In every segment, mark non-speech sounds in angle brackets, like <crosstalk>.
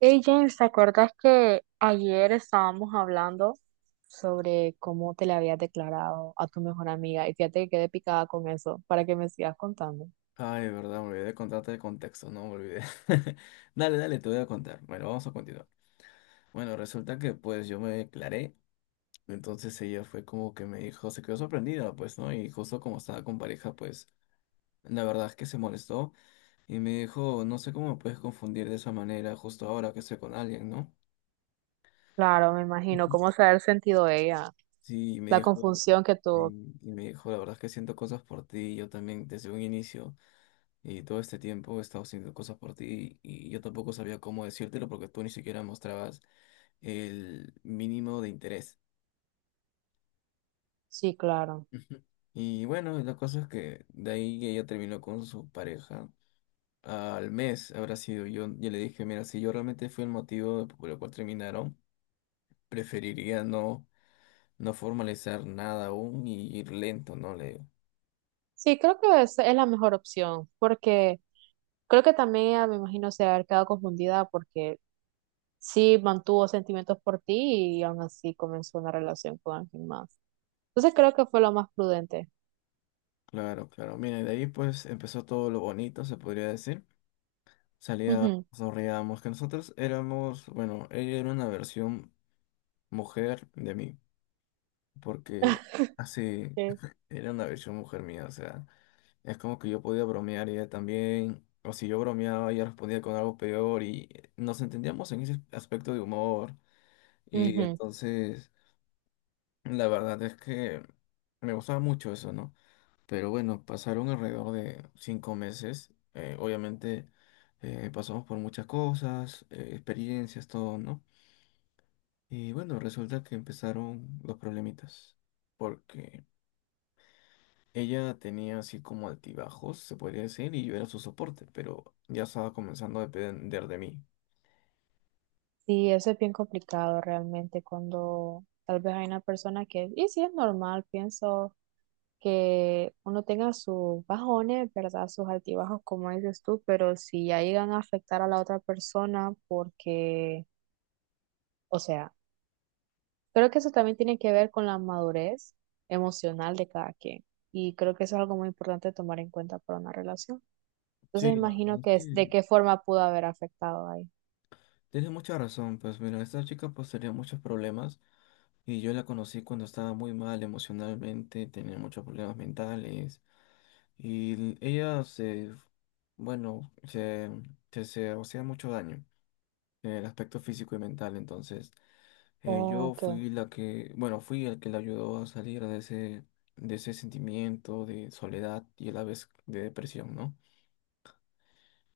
Hey James, ¿te acuerdas que ayer estábamos hablando sobre cómo te le habías declarado a tu mejor amiga? Y fíjate que quedé picada con eso para que me sigas contando. Ay, verdad, me olvidé de contarte el contexto, no me olvidé. <laughs> Dale, dale, te voy a contar. Bueno, vamos a continuar. Bueno, resulta que pues yo me declaré, entonces ella fue como que me dijo, se quedó sorprendida, pues, ¿no? Y justo como estaba con pareja, pues, la verdad es que se molestó y me dijo, no sé cómo me puedes confundir de esa manera justo ahora que estoy con alguien, ¿no? Claro, me imagino Ujú. cómo se ha de haber sentido ella, Sí, y me la dijo, confusión que tuvo. y, y me dijo, la verdad es que siento cosas por ti, yo también desde un inicio. Y todo este tiempo he estado haciendo cosas por ti y yo tampoco sabía cómo decírtelo porque tú ni siquiera mostrabas el mínimo de interés. Sí, claro. Ujú. Y bueno, la cosa es que de ahí ella terminó con su pareja. Al mes habrá sido yo le dije, mira, si yo realmente fui el motivo por el cual terminaron, preferiría no formalizar nada aún y ir lento, ¿no? Le digo. Sí, creo que esa es la mejor opción, porque creo que también ella, me imagino, se ha de haber quedado confundida porque sí mantuvo sentimientos por ti y aún así comenzó una relación con alguien más. Entonces creo que fue lo más prudente. Claro, claro. Mira, y de ahí pues empezó todo lo bonito, se podría decir. Salía dormíamos, que nosotros éramos, bueno, ella era una versión mujer de mí, porque <laughs> así Sí. <laughs> era una versión mujer mía, o sea, es como que yo podía bromear y ella también, o si yo bromeaba, ella respondía con algo peor y nos entendíamos en ese aspecto de humor y Ujú. entonces la verdad es que me gustaba mucho eso, ¿no? Pero bueno, pasaron alrededor de 5 meses. Obviamente pasamos por muchas cosas, experiencias, todo, ¿no? Y bueno, resulta que empezaron los problemitas. Porque ella tenía así como altibajos, se podría decir, y yo era su soporte, pero ya estaba comenzando a depender de mí. Sí, eso es bien complicado realmente cuando tal vez hay una persona que, y sí es normal, pienso que uno tenga sus bajones, ¿verdad? Sus altibajos, como dices tú, pero si ya llegan a afectar a la otra persona porque, o sea, creo que eso también tiene que ver con la madurez emocional de cada quien, y creo que eso es algo muy importante tomar en cuenta para una relación. Entonces Sí, la verdad imagino es que es que de qué forma pudo haber afectado ahí. tienes mucha razón. Pues mira, esta chica pues tenía muchos problemas. Y yo la conocí cuando estaba muy mal emocionalmente, tenía muchos problemas mentales. Y ella se, bueno, se hacía mucho daño en el aspecto físico y mental. Entonces, Oh, yo ok. fui el que la ayudó a salir de ese sentimiento de soledad y a la vez de depresión, ¿no?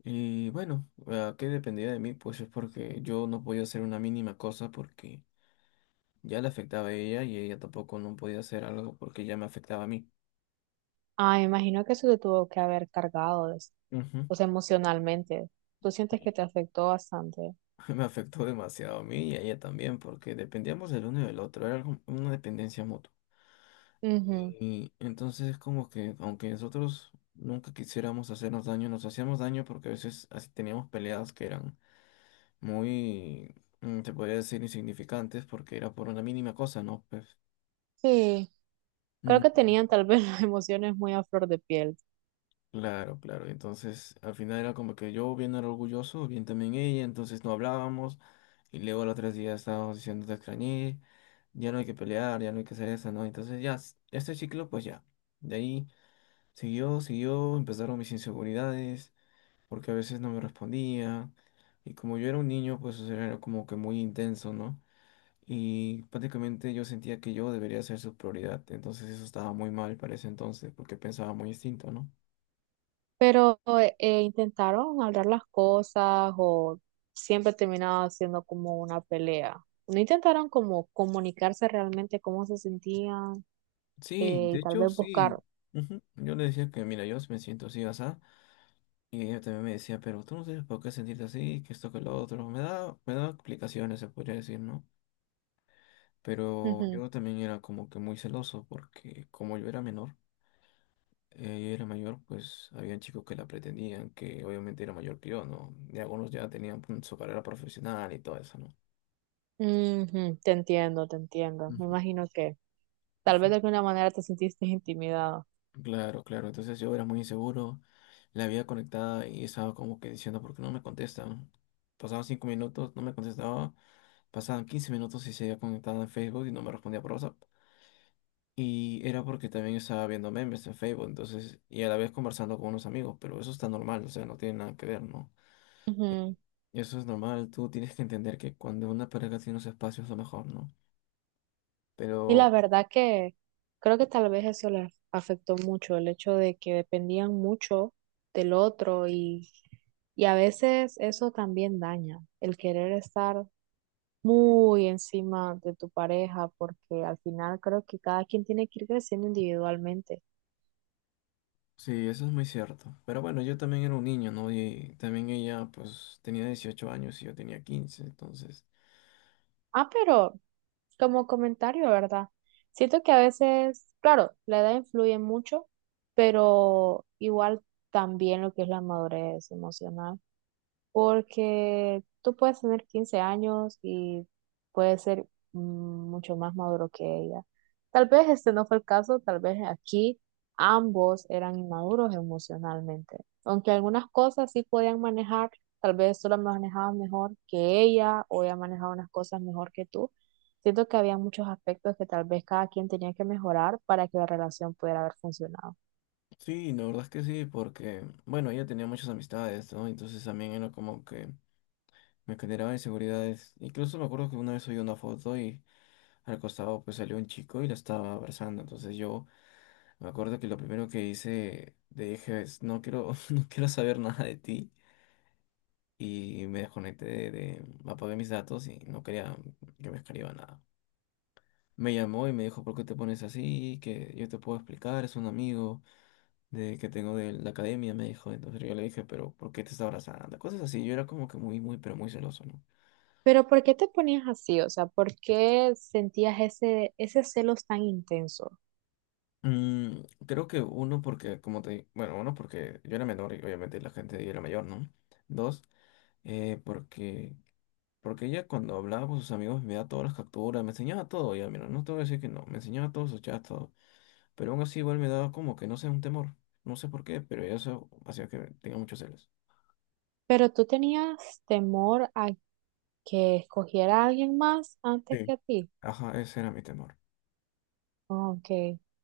Y bueno, ¿a qué dependía de mí? Pues es porque yo no podía hacer una mínima cosa porque ya le afectaba a ella y ella tampoco no podía hacer algo porque ya me afectaba a mí. Ah, me imagino que eso te tuvo que haber cargado, Ujú. pues emocionalmente. Tú sientes que te afectó bastante. <laughs> Me afectó demasiado a mí y a ella también, porque dependíamos del uno y del otro, era una dependencia mutua. Ujú. Y entonces es como que, aunque nosotros nunca quisiéramos hacernos daño, nos hacíamos daño porque a veces así teníamos peleas que eran muy, se podría decir, insignificantes, porque era por una mínima cosa, ¿no? Pues. Sí, creo que tenían tal vez <laughs> las emociones muy a flor de piel, Claro, claro. Entonces, al final era como que yo bien era orgulloso, bien también ella, entonces no hablábamos. Y luego los 3 días estábamos diciendo te extrañé, ya no hay que pelear, ya no hay que hacer eso, ¿no? Entonces ya, este ciclo, pues ya. De ahí siguió, siguió, empezaron mis inseguridades, porque a veces no me respondía. Y como yo era un niño, pues o sea, era como que muy intenso, ¿no? Y prácticamente yo sentía que yo debería ser su prioridad. Entonces eso estaba muy mal para ese entonces, porque pensaba muy distinto, ¿no? pero ¿intentaron hablar las cosas o siempre terminaba siendo como una pelea? No intentaron como comunicarse realmente cómo se sentían, Sí, de y tal hecho, vez buscar. sí. Ujú. Yo le decía que, mira, yo sí me siento así, asá. Y ella también me decía, pero tú no tienes por qué sentirte así, que esto, que lo otro. Me da explicaciones, se podría decir, ¿no? Pero Ujú, yo también era como que muy celoso, porque como yo era menor, ella era mayor, pues había chicos que la pretendían, que obviamente era mayor que yo, ¿no? Y algunos ya tenían pues, su carrera profesional y todo eso, ¿no? ujú. Te entiendo, te entiendo. Me Ujú. imagino que tal vez de alguna manera te sentiste intimidado. Claro, claro. Entonces yo era muy inseguro, la había conectada y estaba como que diciendo, ¿por qué no me contestan? Pasaban 5 minutos, no me contestaba. Pasaban 15 minutos y se había conectado en Facebook y no me respondía por WhatsApp. Y era porque también estaba viendo memes en Facebook, entonces, y a la vez conversando con unos amigos, pero eso está normal, o sea, no tiene nada que ver, ¿no? Ujú. Eso es normal, tú tienes que entender que cuando una pareja tiene unos espacios es lo mejor, ¿no? Y Pero. la verdad que creo que tal vez eso les afectó mucho, el hecho de que dependían mucho del otro y a veces eso también daña, el querer estar muy encima de tu pareja, porque al final creo que cada quien tiene que ir creciendo individualmente. Sí, eso es muy cierto. Pero bueno, yo también era un niño, ¿no? Y también ella, pues, tenía 18 años y yo tenía 15. Entonces, Ah, pero como comentario, ¿verdad? Siento que a veces, claro, la edad influye mucho, pero igual también lo que es la madurez emocional. Porque tú puedes tener 15 años y puedes ser, mm, mucho más maduro que ella. Tal vez este no fue el caso, tal vez aquí ambos eran inmaduros emocionalmente. Aunque algunas cosas sí podían manejar, tal vez tú las manejabas mejor que ella o ella manejaba unas cosas mejor que tú. Siento que había muchos aspectos que tal vez cada quien tenía que mejorar para que la relación pudiera haber funcionado. sí, la verdad es que sí, porque, bueno, ella tenía muchas amistades, ¿no? Entonces también era como que me generaba inseguridades. Incluso me acuerdo que una vez subí una foto y al costado, pues, salió un chico y la estaba abrazando. Entonces yo me acuerdo que lo primero que hice, le dije, no quiero, <laughs> no quiero saber nada de ti. Y me desconecté apagué mis datos y no quería que me escriba nada. Me llamó y me dijo, ¿por qué te pones así? Que yo te puedo explicar, es un amigo que tengo de la academia, me dijo. Entonces yo le dije, pero ¿por qué te está abrazando? Cosas así, yo era como que muy, muy, pero muy celoso, ¿no? Pero ¿por qué te ponías así? O sea, ¿por qué sentías ese, ese celos tan intenso? Creo que uno porque, como te, di- bueno, uno porque yo era menor y obviamente la gente ahí era mayor, ¿no? Dos, porque, porque ella cuando hablaba con sus amigos me da todas las capturas, me enseñaba todo, ya, mira, no te voy a decir que no, me enseñaba todos sus chats, todo. Pero aún así igual me daba como que no sé, un temor. No sé por qué, pero eso hacía que tenga muchos celos. Pero tú tenías temor a que escogiera a alguien más antes que Sí. a ti. Ajá, ese era mi temor. Oh, ok,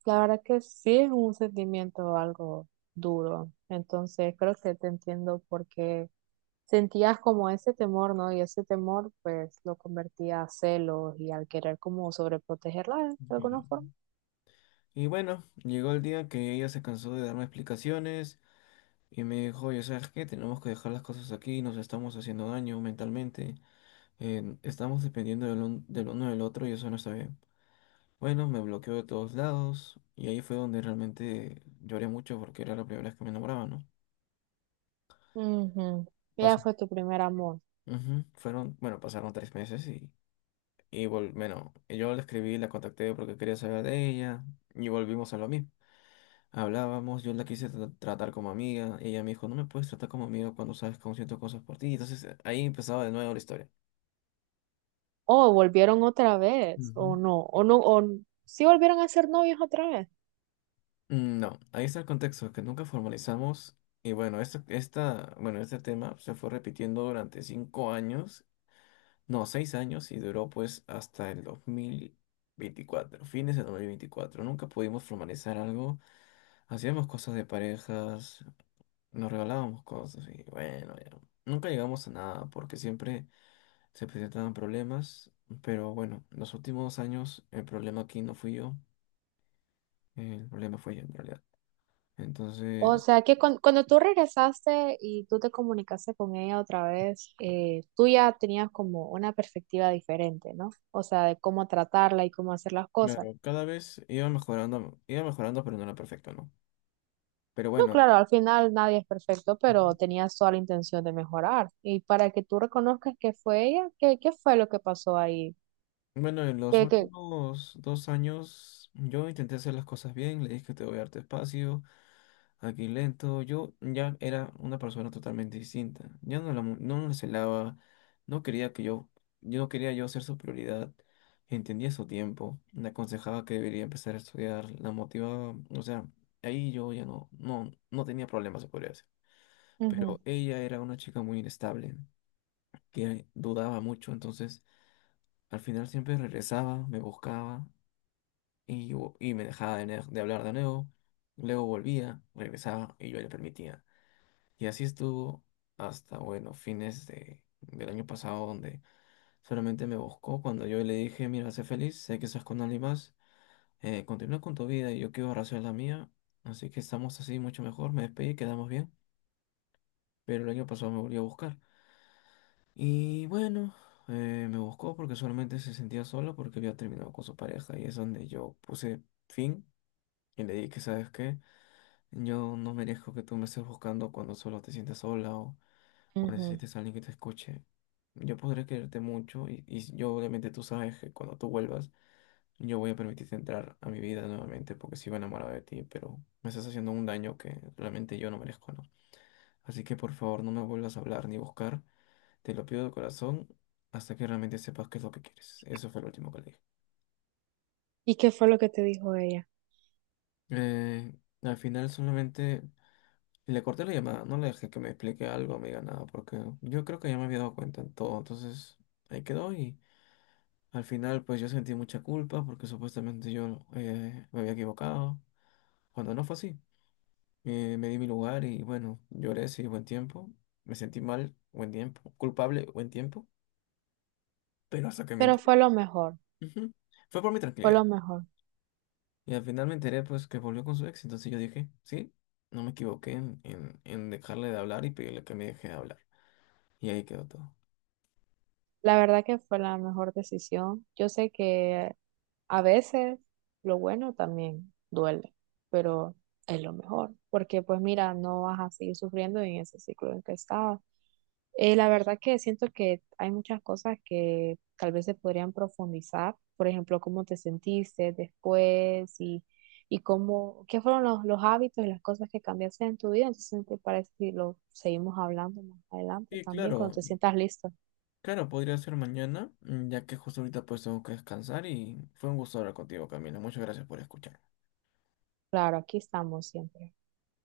la verdad que sí es un sentimiento algo duro. Entonces creo que te entiendo porque sentías como ese temor, ¿no? Y ese temor pues lo convertía a celos y al querer como sobreprotegerla de Ujú. alguna forma. Y bueno, llegó el día que ella se cansó de darme explicaciones y me dijo, oye, ¿sabes qué? Tenemos que dejar las cosas aquí, nos estamos haciendo daño mentalmente, estamos dependiendo del uno del otro y eso no está bien. Bueno, me bloqueó de todos lados y ahí fue donde realmente lloré mucho porque era la primera vez que me enamoraba, ¿no? Ujú. Ella Pasó. fue tu primer amor. Ujú. Pasaron 3 meses y yo la escribí, la contacté porque quería saber de ella y volvimos a lo mismo. Hablábamos, yo la quise tratar como amiga, ella me dijo, no me puedes tratar como amiga cuando sabes cómo siento cosas por ti. Entonces ahí empezaba de nuevo la historia. Oh, ¿volvieron otra vez, o Ujú. no, o no, o sí volvieron a ser novios otra vez? No, ahí está el contexto, que nunca formalizamos. Y bueno, este tema se fue repitiendo durante 5 años, no, 6 años, y duró pues hasta el 2024, fines de 2024. Nunca pudimos formalizar algo, hacíamos cosas de parejas. Nos regalábamos cosas y bueno, ya. Nunca llegamos a nada porque siempre se presentaban problemas, pero bueno, los últimos años el problema aquí no fui yo, el problema fue ella en realidad. O Entonces, sea que cuando tú regresaste y tú te comunicaste con ella otra vez, tú ya tenías como una perspectiva diferente, ¿no? O sea, de cómo tratarla y cómo hacer las cosas. claro, cada vez iba mejorando, pero no era perfecto, ¿no? Pero No, bueno, claro, al final nadie es perfecto, ya. pero tenías toda la intención de mejorar. Y para que tú reconozcas que fue ella, ¿qué fue lo que pasó ahí? Bueno, en los ¿Qué, qué? últimos 2 años yo intenté hacer las cosas bien, le dije que te voy a darte espacio, aquí lento, yo ya era una persona totalmente distinta, ya no la celaba, no quería que yo no quería yo ser su prioridad, entendía su tiempo, me aconsejaba que debería empezar a estudiar, la motivaba, o sea, ahí yo ya no tenía problemas, se podría decir, pero ella era una chica muy inestable, que dudaba mucho, entonces... Al final siempre regresaba, me buscaba y me dejaba de hablar de nuevo. Luego volvía, regresaba y yo le permitía. Y así estuvo hasta, bueno, fines del año pasado, donde solamente me buscó cuando yo le dije, mira, sé feliz, sé que estás con alguien más, continúa con tu vida y yo quiero hacer la mía. Así que estamos así mucho mejor, me despedí, quedamos bien. Pero el año pasado me volvió a buscar. Y bueno, me buscó porque solamente se sentía solo porque había terminado con su pareja y es donde yo puse fin y le dije, ¿sabes qué? Yo no merezco que tú me estés buscando cuando solo te sientes sola o, Ujú, o ujú. necesites a alguien que te escuche. Yo podré quererte mucho y yo obviamente tú sabes que cuando tú vuelvas yo voy a permitirte entrar a mi vida nuevamente porque sigo enamorado de ti, pero me estás haciendo un daño que realmente yo no merezco, ¿no? Así que por favor no me vuelvas a hablar ni buscar, te lo pido de corazón hasta que realmente sepas qué es lo que quieres. Eso fue lo último que le dije. ¿Y qué fue lo que te dijo ella? Eh, al final solamente... Le corté la llamada, no le dejé que me explique algo, me diga nada, porque yo creo que ya me había dado cuenta en todo. Entonces, ahí quedó y al final pues yo sentí mucha culpa porque supuestamente yo me había equivocado, cuando no fue así. Me di mi lugar y bueno, lloré, sí, buen tiempo. Me sentí mal, buen tiempo. Culpable, buen tiempo. Pero hasta que me Pero enteré. fue lo mejor, Ujú. Fue por mi fue tranquilidad. lo mejor. Y al final me enteré pues que volvió con su ex, entonces yo dije, sí, no me equivoqué en dejarle de hablar y pedirle que me deje de hablar. Y ahí quedó todo. La verdad que fue la mejor decisión. Yo sé que a veces lo bueno también duele, pero es lo mejor, porque pues mira, no vas a seguir sufriendo en ese ciclo en que estabas. La verdad que siento que hay muchas cosas que tal vez se podrían profundizar, por ejemplo, cómo te sentiste después y cómo, qué fueron los hábitos y las cosas que cambiaste en tu vida. Entonces, ¿te parece si lo seguimos hablando más adelante Sí, también cuando claro, te sientas listo? claro, podría ser mañana, ya que justo ahorita pues tengo que descansar y fue un gusto hablar contigo, Camilo. Muchas gracias por escuchar. Claro, aquí estamos siempre.